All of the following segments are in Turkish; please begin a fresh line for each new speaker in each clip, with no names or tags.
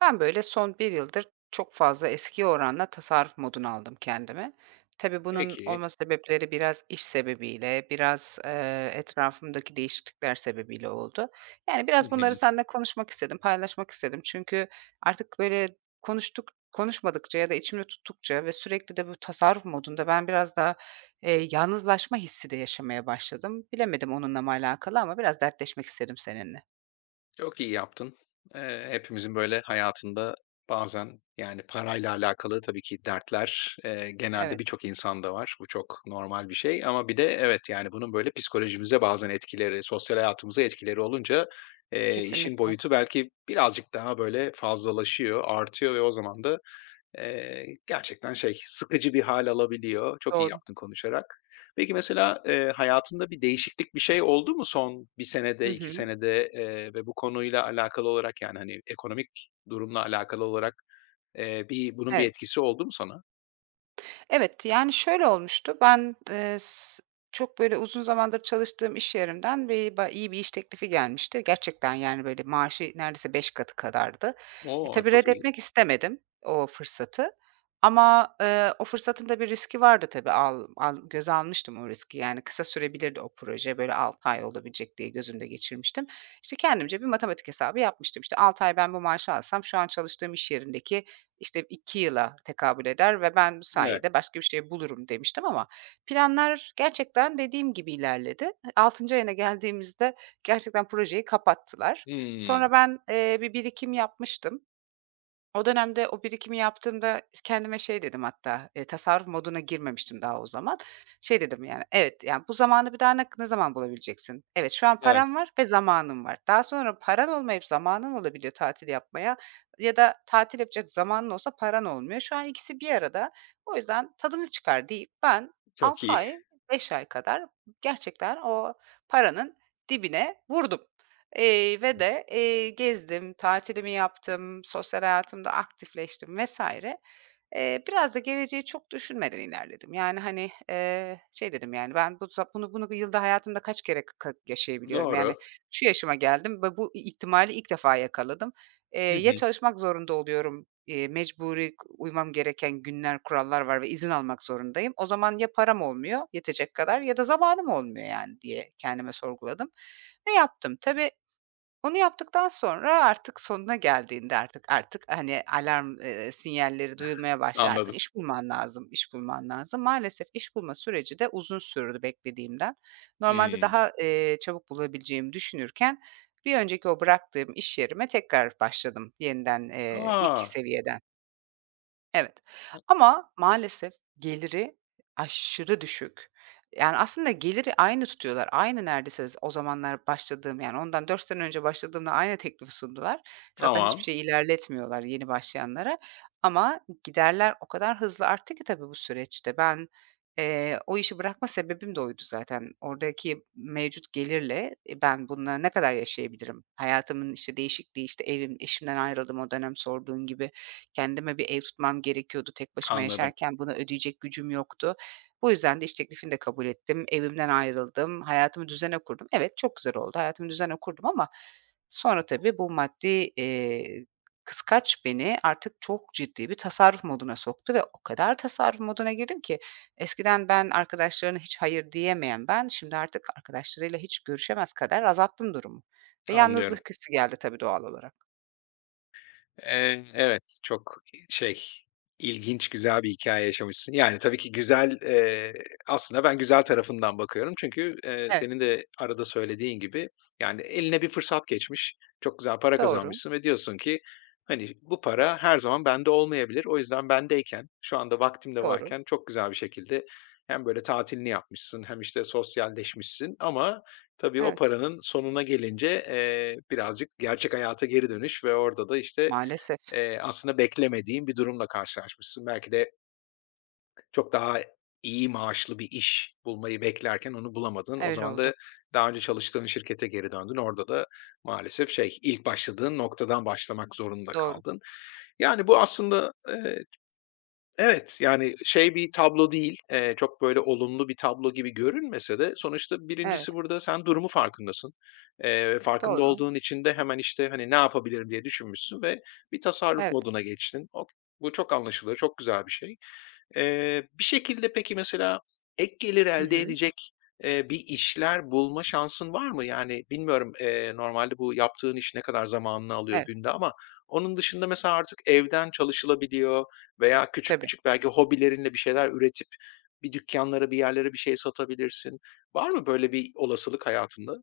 Ben böyle son bir yıldır çok fazla eskiye oranla tasarruf moduna aldım kendimi. Tabii bunun
Peki.
olma sebepleri biraz iş sebebiyle, biraz, etrafımdaki değişiklikler sebebiyle oldu. Yani,
Hı
biraz bunları
hı.
seninle konuşmak istedim, paylaşmak istedim. Çünkü artık böyle konuştuk konuşmadıkça ya da içimde tuttukça ve sürekli de bu tasarruf modunda ben biraz daha, yalnızlaşma hissi de yaşamaya başladım. Bilemedim onunla mı alakalı ama biraz dertleşmek istedim seninle.
Çok iyi yaptın. Hepimizin böyle hayatında bazen, yani, parayla alakalı tabii ki dertler, genelde
Evet,
birçok insanda var. Bu çok normal bir şey ama bir de evet, yani, bunun böyle psikolojimize bazen etkileri, sosyal hayatımıza etkileri olunca, işin
kesinlikle.
boyutu belki birazcık daha böyle fazlalaşıyor, artıyor ve o zaman da gerçekten sıkıcı bir hâl alabiliyor. Çok iyi
Doğru.
yaptın konuşarak. Peki mesela, hayatında bir değişiklik, bir şey oldu mu son bir
Hı
senede, 2
hı.
senede, ve bu konuyla alakalı olarak, yani, hani, ekonomik durumla alakalı olarak, bir bunun bir
Evet.
etkisi oldu mu sana?
Evet, yani, şöyle olmuştu. Ben, s çok, böyle, uzun zamandır çalıştığım iş yerimden bir ba iyi bir iş teklifi gelmişti. Gerçekten, yani, böyle, maaşı neredeyse 5 katı kadardı. E,
O!
tabii
Çok iyi.
reddetmek istemedim o fırsatı ama, o fırsatın da bir riski vardı tabii. Al al göze almıştım o riski. Yani, kısa sürebilirdi o proje, böyle, 6 ay olabilecek diye gözümde geçirmiştim. İşte, kendimce bir matematik hesabı yapmıştım. İşte, 6 ay ben bu maaşı alsam şu an çalıştığım iş yerindeki işte 2 yıla tekabül eder ve ben bu
Evet.
sayede başka bir şey bulurum demiştim ama planlar gerçekten dediğim gibi ilerledi. 6. ayına geldiğimizde gerçekten projeyi kapattılar.
Hımm.
Sonra ben, bir birikim yapmıştım. O dönemde o birikimi yaptığımda kendime şey dedim hatta, tasarruf moduna girmemiştim daha o zaman. Şey dedim yani, "Evet, yani, bu zamanı bir daha ne zaman bulabileceksin? Evet, şu an
Evet,
param var ve zamanım var. Daha sonra paran olmayıp zamanın olabiliyor tatil yapmaya ya da tatil yapacak zamanın olsa paran olmuyor. Şu an ikisi bir arada. O yüzden tadını çıkar." deyip ben
çok
6
iyi.
ay, 5 ay kadar gerçekten o paranın dibine vurdum. Ve de, gezdim, tatilimi yaptım, sosyal hayatımda aktifleştim vs. Biraz da geleceği çok düşünmeden ilerledim. Yani, hani, şey dedim, yani, ben bu za bunu bunu yılda hayatımda kaç kere yaşayabiliyorum? Yani,
Doğru.
şu yaşıma geldim ve bu ihtimali ilk defa yakaladım.
Hı
Ya
hı.
çalışmak zorunda oluyorum, mecburi uymam gereken günler, kurallar var ve izin almak zorundayım. O zaman ya param olmuyor yetecek kadar ya da zamanım olmuyor, yani, diye kendime sorguladım ve yaptım. Tabii onu yaptıktan sonra artık sonuna geldiğinde artık, hani, alarm, sinyalleri duyulmaya başlar. Artık
Anladım.
iş bulman lazım, iş bulman lazım. Maalesef iş bulma süreci de uzun sürdü beklediğimden. Normalde
Hımm.
daha, çabuk bulabileceğimi düşünürken bir önceki o bıraktığım iş yerime tekrar başladım yeniden, ilk
A!
seviyeden. Evet ama maalesef geliri aşırı düşük. Yani, aslında geliri aynı tutuyorlar. Aynı neredeyse o zamanlar başladığım, yani, ondan 4 sene önce başladığımda aynı teklifi sundular. Zaten hiçbir
Tamam.
şey ilerletmiyorlar yeni başlayanlara ama giderler o kadar hızlı arttı ki tabii bu süreçte. Ben, o işi bırakma sebebim de oydu zaten. Oradaki mevcut gelirle, ben bununla ne kadar yaşayabilirim? Hayatımın, işte, değişikliği, işte, evim, eşimden ayrıldım o dönem sorduğun gibi. Kendime bir ev tutmam gerekiyordu. Tek başıma
Anladım,
yaşarken bunu ödeyecek gücüm yoktu. Bu yüzden de iş teklifini de kabul ettim. Evimden ayrıldım. Hayatımı düzene kurdum. Evet, çok güzel oldu. Hayatımı düzene kurdum ama sonra tabii bu maddi, kıskaç beni artık çok ciddi bir tasarruf moduna soktu ve o kadar tasarruf moduna girdim ki eskiden ben arkadaşlarına hiç hayır diyemeyen ben, şimdi artık arkadaşlarıyla hiç görüşemez kadar azalttım durumu ve
anlıyorum.
yalnızlık hissi geldi tabii doğal olarak.
Evet, çok şey, ilginç, güzel bir hikâye yaşamışsın. Yani, tabii ki güzel, aslında ben güzel tarafından bakıyorum. Çünkü,
Evet.
senin de arada söylediğin gibi, yani, eline bir fırsat geçmiş, çok güzel para
Doğru,
kazanmışsın ve diyorsun ki, hani, bu para her zaman bende olmayabilir. O yüzden bendeyken, şu anda vaktim de
doğru.
varken çok güzel bir şekilde hem böyle tatilini yapmışsın hem, işte, sosyalleşmişsin ama tabii o
Evet.
paranın sonuna gelince, birazcık gerçek hayata geri dönüş ve orada da, işte,
Maalesef
Aslında beklemediğin bir durumla karşılaşmışsın. Belki de çok daha iyi maaşlı bir iş bulmayı beklerken onu bulamadın. O
öyle
zaman
oldu.
da daha önce çalıştığın şirkete geri döndün. Orada da maalesef ilk başladığın noktadan başlamak zorunda
Doğru.
kaldın. Yani bu aslında, evet, yani, bir tablo değil, çok böyle olumlu bir tablo gibi görünmese de sonuçta
Evet,
birincisi burada sen durumu farkındasın. Farkında
doğru.
olduğun için de hemen, işte, hani, ne yapabilirim diye düşünmüşsün ve bir tasarruf
Evet.
moduna geçtin. Ok, bu çok anlaşılır, çok güzel bir şey. Bir şekilde peki mesela ek gelir
Hı
elde
hı.
edecek, bir işler bulma şansın var mı? Yani bilmiyorum, normalde bu yaptığın iş ne kadar zamanını alıyor
Evet,
günde ama onun dışında mesela artık evden çalışılabiliyor veya küçük
tabii.
küçük belki hobilerinle bir şeyler üretip bir dükkanlara bir yerlere bir şey satabilirsin. Var mı böyle bir olasılık hayatında?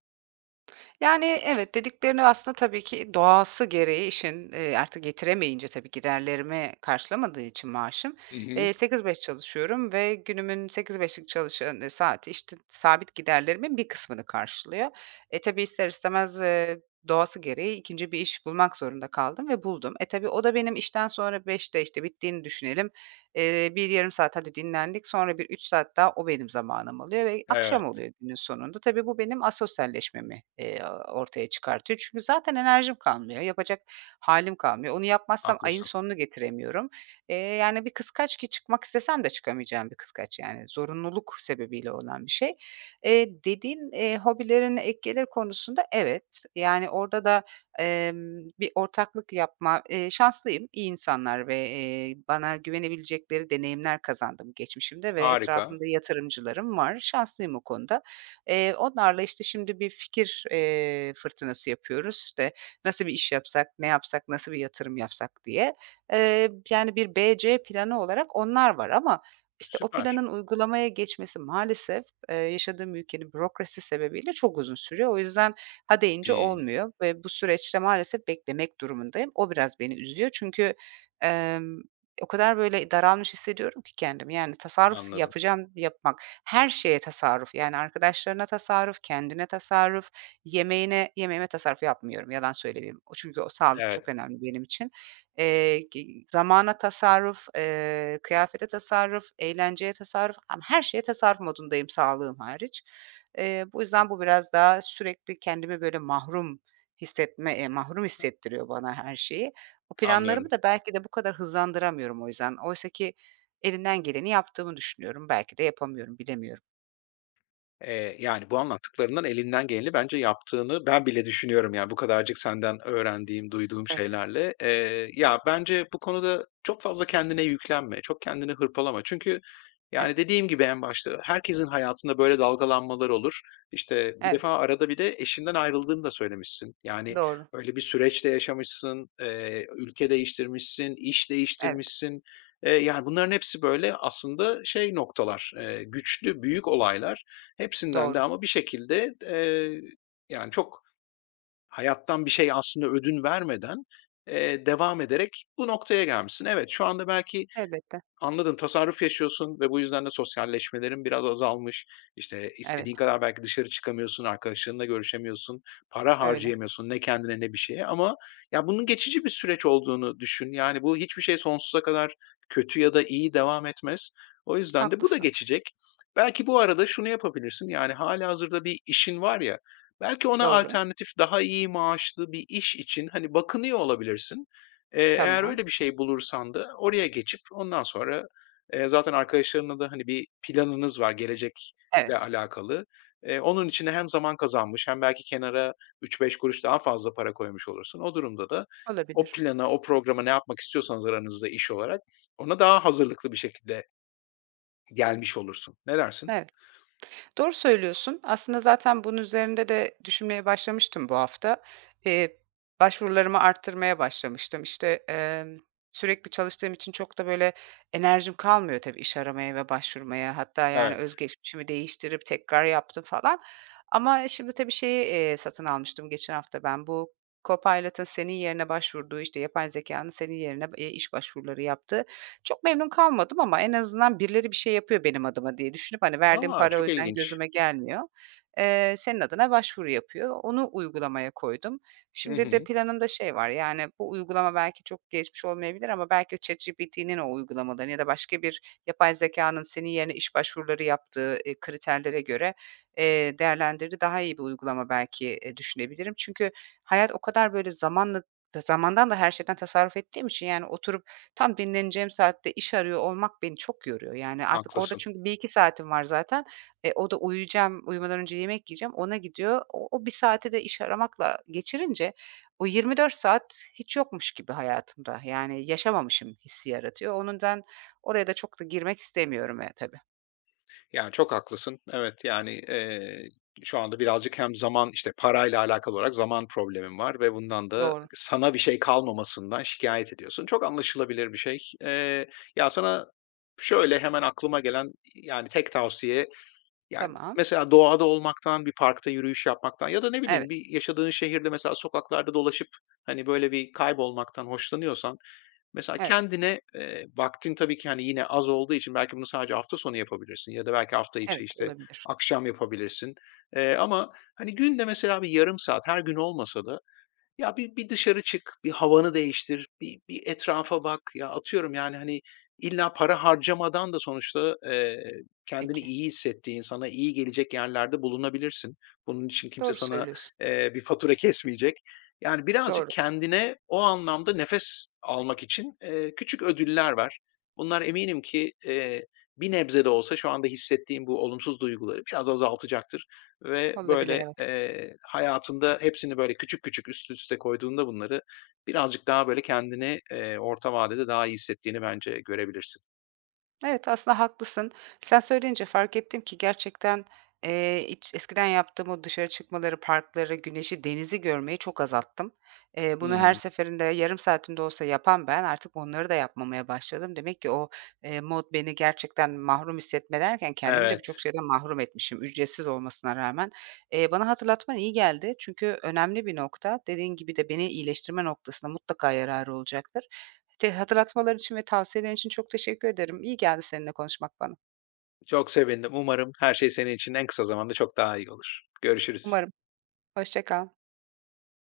Yani, evet, dediklerini aslında tabii ki doğası gereği işin, artık getiremeyince tabii giderlerimi karşılamadığı için maaşım,
Hı hı.
8-5 çalışıyorum ve günümün 8-5'lik çalışan saati, işte, sabit giderlerimin bir kısmını karşılıyor. E, tabii ister istemez, doğası gereği ikinci bir iş bulmak zorunda kaldım ve buldum. E, tabii o da benim işten sonra 17.00'de, işte, bittiğini düşünelim. 1 yarım saat hadi dinlendik, sonra bir 3 saat daha o benim zamanım oluyor ve akşam
Evet,
oluyor günün sonunda. Tabii bu benim asosyalleşmemi, ortaya çıkartıyor. Çünkü zaten enerjim kalmıyor, yapacak halim kalmıyor. Onu yapmazsam ayın
haklısın.
sonunu getiremiyorum. Yani bir kıskaç ki çıkmak istesem de çıkamayacağım bir kıskaç yani zorunluluk sebebiyle olan bir şey. Dediğin, hobilerine ek gelir konusunda evet, yani orada da bir ortaklık yapma şanslıyım, iyi insanlar ve, bana güvenebilecekleri deneyimler kazandım geçmişimde ve
Harika,
etrafımda yatırımcılarım var. Şanslıyım o konuda. Onlarla, işte, şimdi bir fikir, fırtınası yapıyoruz. İşte, nasıl bir iş yapsak, ne yapsak, nasıl bir yatırım yapsak diye. Yani, bir B, C planı olarak onlar var ama, işte, o
süper.
planın uygulamaya geçmesi maalesef, yaşadığım ülkenin bürokrasi sebebiyle çok uzun sürüyor. O yüzden ha deyince
Hımm,
olmuyor ve bu süreçte maalesef beklemek durumundayım. O biraz beni üzüyor çünkü, emm, o kadar böyle daralmış hissediyorum ki kendimi. Yani tasarruf
anladım.
yapacağım, yapmak, her şeye tasarruf, yani arkadaşlarına tasarruf, kendine tasarruf, yemeğine yemeğime tasarruf yapmıyorum, yalan söylemeyeyim. O çünkü o sağlık çok
Evet,
önemli benim için. Gi zamana tasarruf, kıyafete tasarruf, eğlenceye tasarruf, ama her şeye tasarruf modundayım sağlığım hariç. Bu yüzden bu biraz daha sürekli kendimi böyle mahrum hissettiriyor bana her şeyi. O planlarımı
anlıyorum.
da belki de bu kadar hızlandıramıyorum o yüzden. Oysa ki elimden geleni yaptığımı düşünüyorum. Belki de yapamıyorum, bilemiyorum.
Yani, bu anlattıklarından elinden geleni bence yaptığını ben bile düşünüyorum, yani, bu kadarcık senden öğrendiğim, duyduğum
Evet,
şeylerle. Ya, bence bu konuda çok fazla kendine yüklenme, çok kendini hırpalama. Çünkü,
evet,
yani, dediğim gibi en başta herkesin hayatında böyle dalgalanmalar olur. İşte, bir
evet.
defa arada bir de eşinden ayrıldığını da söylemişsin. Yani,
Doğru.
öyle bir süreçte yaşamışsın, ülke değiştirmişsin, iş
Evet,
değiştirmişsin. Yani, bunların hepsi böyle aslında noktalar, güçlü, büyük olaylar. Hepsinden de
doğru.
ama bir şekilde, yani, çok hayattan bir şey aslında ödün vermeden, devam ederek bu noktaya gelmişsin. Evet, şu anda belki
Elbette.
anladım, tasarruf yaşıyorsun ve bu yüzden de sosyalleşmelerin biraz azalmış. İşte,
Evet,
istediğin kadar belki dışarı çıkamıyorsun, arkadaşlarınla görüşemiyorsun, para
öyle.
harcayamıyorsun ne kendine ne bir şeye ama ya, bunun geçici bir süreç olduğunu düşün. Yani, bu hiçbir şey sonsuza kadar kötü ya da iyi devam etmez. O yüzden de bu da
Haklısın.
geçecek. Belki bu arada şunu yapabilirsin, yani, hâlihazırda bir işin var ya, belki ona
Doğru.
alternatif daha iyi maaşlı bir iş için, hani, bakınıyor olabilirsin. Eğer
Tamam.
öyle bir şey bulursan da oraya geçip ondan sonra, zaten arkadaşlarınla da, hani, bir planınız var gelecekle
Evet,
alakalı. Onun içine hem zaman kazanmış hem belki kenara 3-5 kuruş daha fazla para koymuş olursun. O durumda da o
olabilir.
plana, o programa ne yapmak istiyorsanız aranızda iş olarak ona daha hazırlıklı bir şekilde gelmiş olursun. Ne dersin?
Evet. Doğru söylüyorsun. Aslında zaten bunun üzerinde de düşünmeye başlamıştım bu hafta. Eee, başvurularımı arttırmaya başlamıştım. İşte, sürekli çalıştığım için çok da böyle enerjim kalmıyor tabii iş aramaya ve başvurmaya. Hatta yani
Evet.
özgeçmişimi değiştirip tekrar yaptım falan. Ama şimdi tabii şeyi, satın almıştım geçen hafta ben. Bu Copilot'ın senin yerine başvurduğu, işte, yapay zekanın senin yerine, iş başvuruları yaptığı çok memnun kalmadım ama en azından birileri bir şey yapıyor benim adıma diye düşünüp, hani, verdiğim
A!
para o
Çok
yüzden
ilginç.
gözüme gelmiyor. Senin adına başvuru yapıyor. Onu uygulamaya koydum.
Hı
Şimdi de
hı.
planımda şey var, yani, bu uygulama belki çok gelişmiş olmayabilir ama belki ChatGPT'nin o uygulamalarını ya da başka bir yapay zekânın senin yerine iş başvuruları yaptığı, kriterlere göre, değerlendirdiği daha iyi bir uygulama belki, düşünebilirim. Çünkü hayat o kadar böyle zamanla da zamandan da her şeyden tasarruf ettiğim için, yani, oturup tam dinleneceğim saatte iş arıyor olmak beni çok yoruyor. Yani, artık orada
Haklısın.
çünkü bir iki saatim var zaten. E, o da uyuyacağım, uyumadan önce yemek yiyeceğim, ona gidiyor. O 1 saati de iş aramakla geçirince o 24 saat hiç yokmuş gibi hayatımda. Yani yaşamamışım hissi yaratıyor. O yüzden oraya da çok da girmek istemiyorum, ya tabii.
Ya, çok haklısın. Evet, yani, şu anda birazcık hem zaman, işte, parayla alakalı olarak zaman problemim var ve bundan da
Doğru.
sana bir şey kalmamasından şikayet ediyorsun. Çok anlaşılabilir bir şey. Ya, sana şöyle hemen aklıma gelen, yani, tek tavsiye, yani,
Tamam.
mesela doğada olmaktan, bir parkta yürüyüş yapmaktan ya da ne bileyim
Evet,
bir yaşadığın şehirde mesela sokaklarda dolaşıp, hani, böyle, bir kaybolmaktan hoşlanıyorsan mesela
evet,
kendine, vaktin tabii ki, hani, yine az olduğu için belki bunu sadece hafta sonu yapabilirsin ya da belki hafta içi,
evet,
işte,
olabilir.
akşam yapabilirsin. Ama, hani, günde mesela bir yarım saat, her gün olmasa da, ya, bir dışarı çık, bir havanı değiştir, bir etrafa bak. Ya, atıyorum, yani, hani, illa para harcamadan da sonuçta, kendini
Peki.
iyi hissettiğin, sana iyi gelecek yerlerde bulunabilirsin. Bunun için kimse
Doğru
sana,
söylüyorsun.
bir fatura kesmeyecek. Yani, birazcık
Doğru.
kendine o anlamda nefes almak için, küçük ödüller ver. Bunlar eminim ki, bir nebze de olsa şu anda hissettiğin bu olumsuz duyguları biraz azaltacaktır. Ve
Olabilir,
böyle,
evet.
hayatında hepsini böyle küçük küçük üst üste koyduğunda bunları birazcık daha böyle kendini, orta vadede daha iyi hissettiğini bence görebilirsin.
Evet, aslında haklısın. Sen söyleyince fark ettim ki gerçekten, iç eskiden yaptığım o dışarı çıkmaları, parkları, güneşi, denizi görmeyi çok azalttım. Bunu her
Hımm.
seferinde yarım saatim olsa yapan ben artık onları da yapmamaya başladım. Demek ki o, mod beni gerçekten mahrum hissetme derken kendimi de birçok
Evet,
şeyden mahrum etmişim ücretsiz olmasına rağmen. Bana hatırlatman iyi geldi çünkü önemli bir nokta. Dediğin gibi de beni iyileştirme noktasında mutlaka yararı olacaktır. Hatırlatmalar için ve tavsiyeler için çok teşekkür ederim. İyi geldi seninle konuşmak bana.
çok sevindim. Umarım her şey senin için en kısa zamanda çok daha iyi olur. Görüşürüz.
Umarım. Hoşça kal.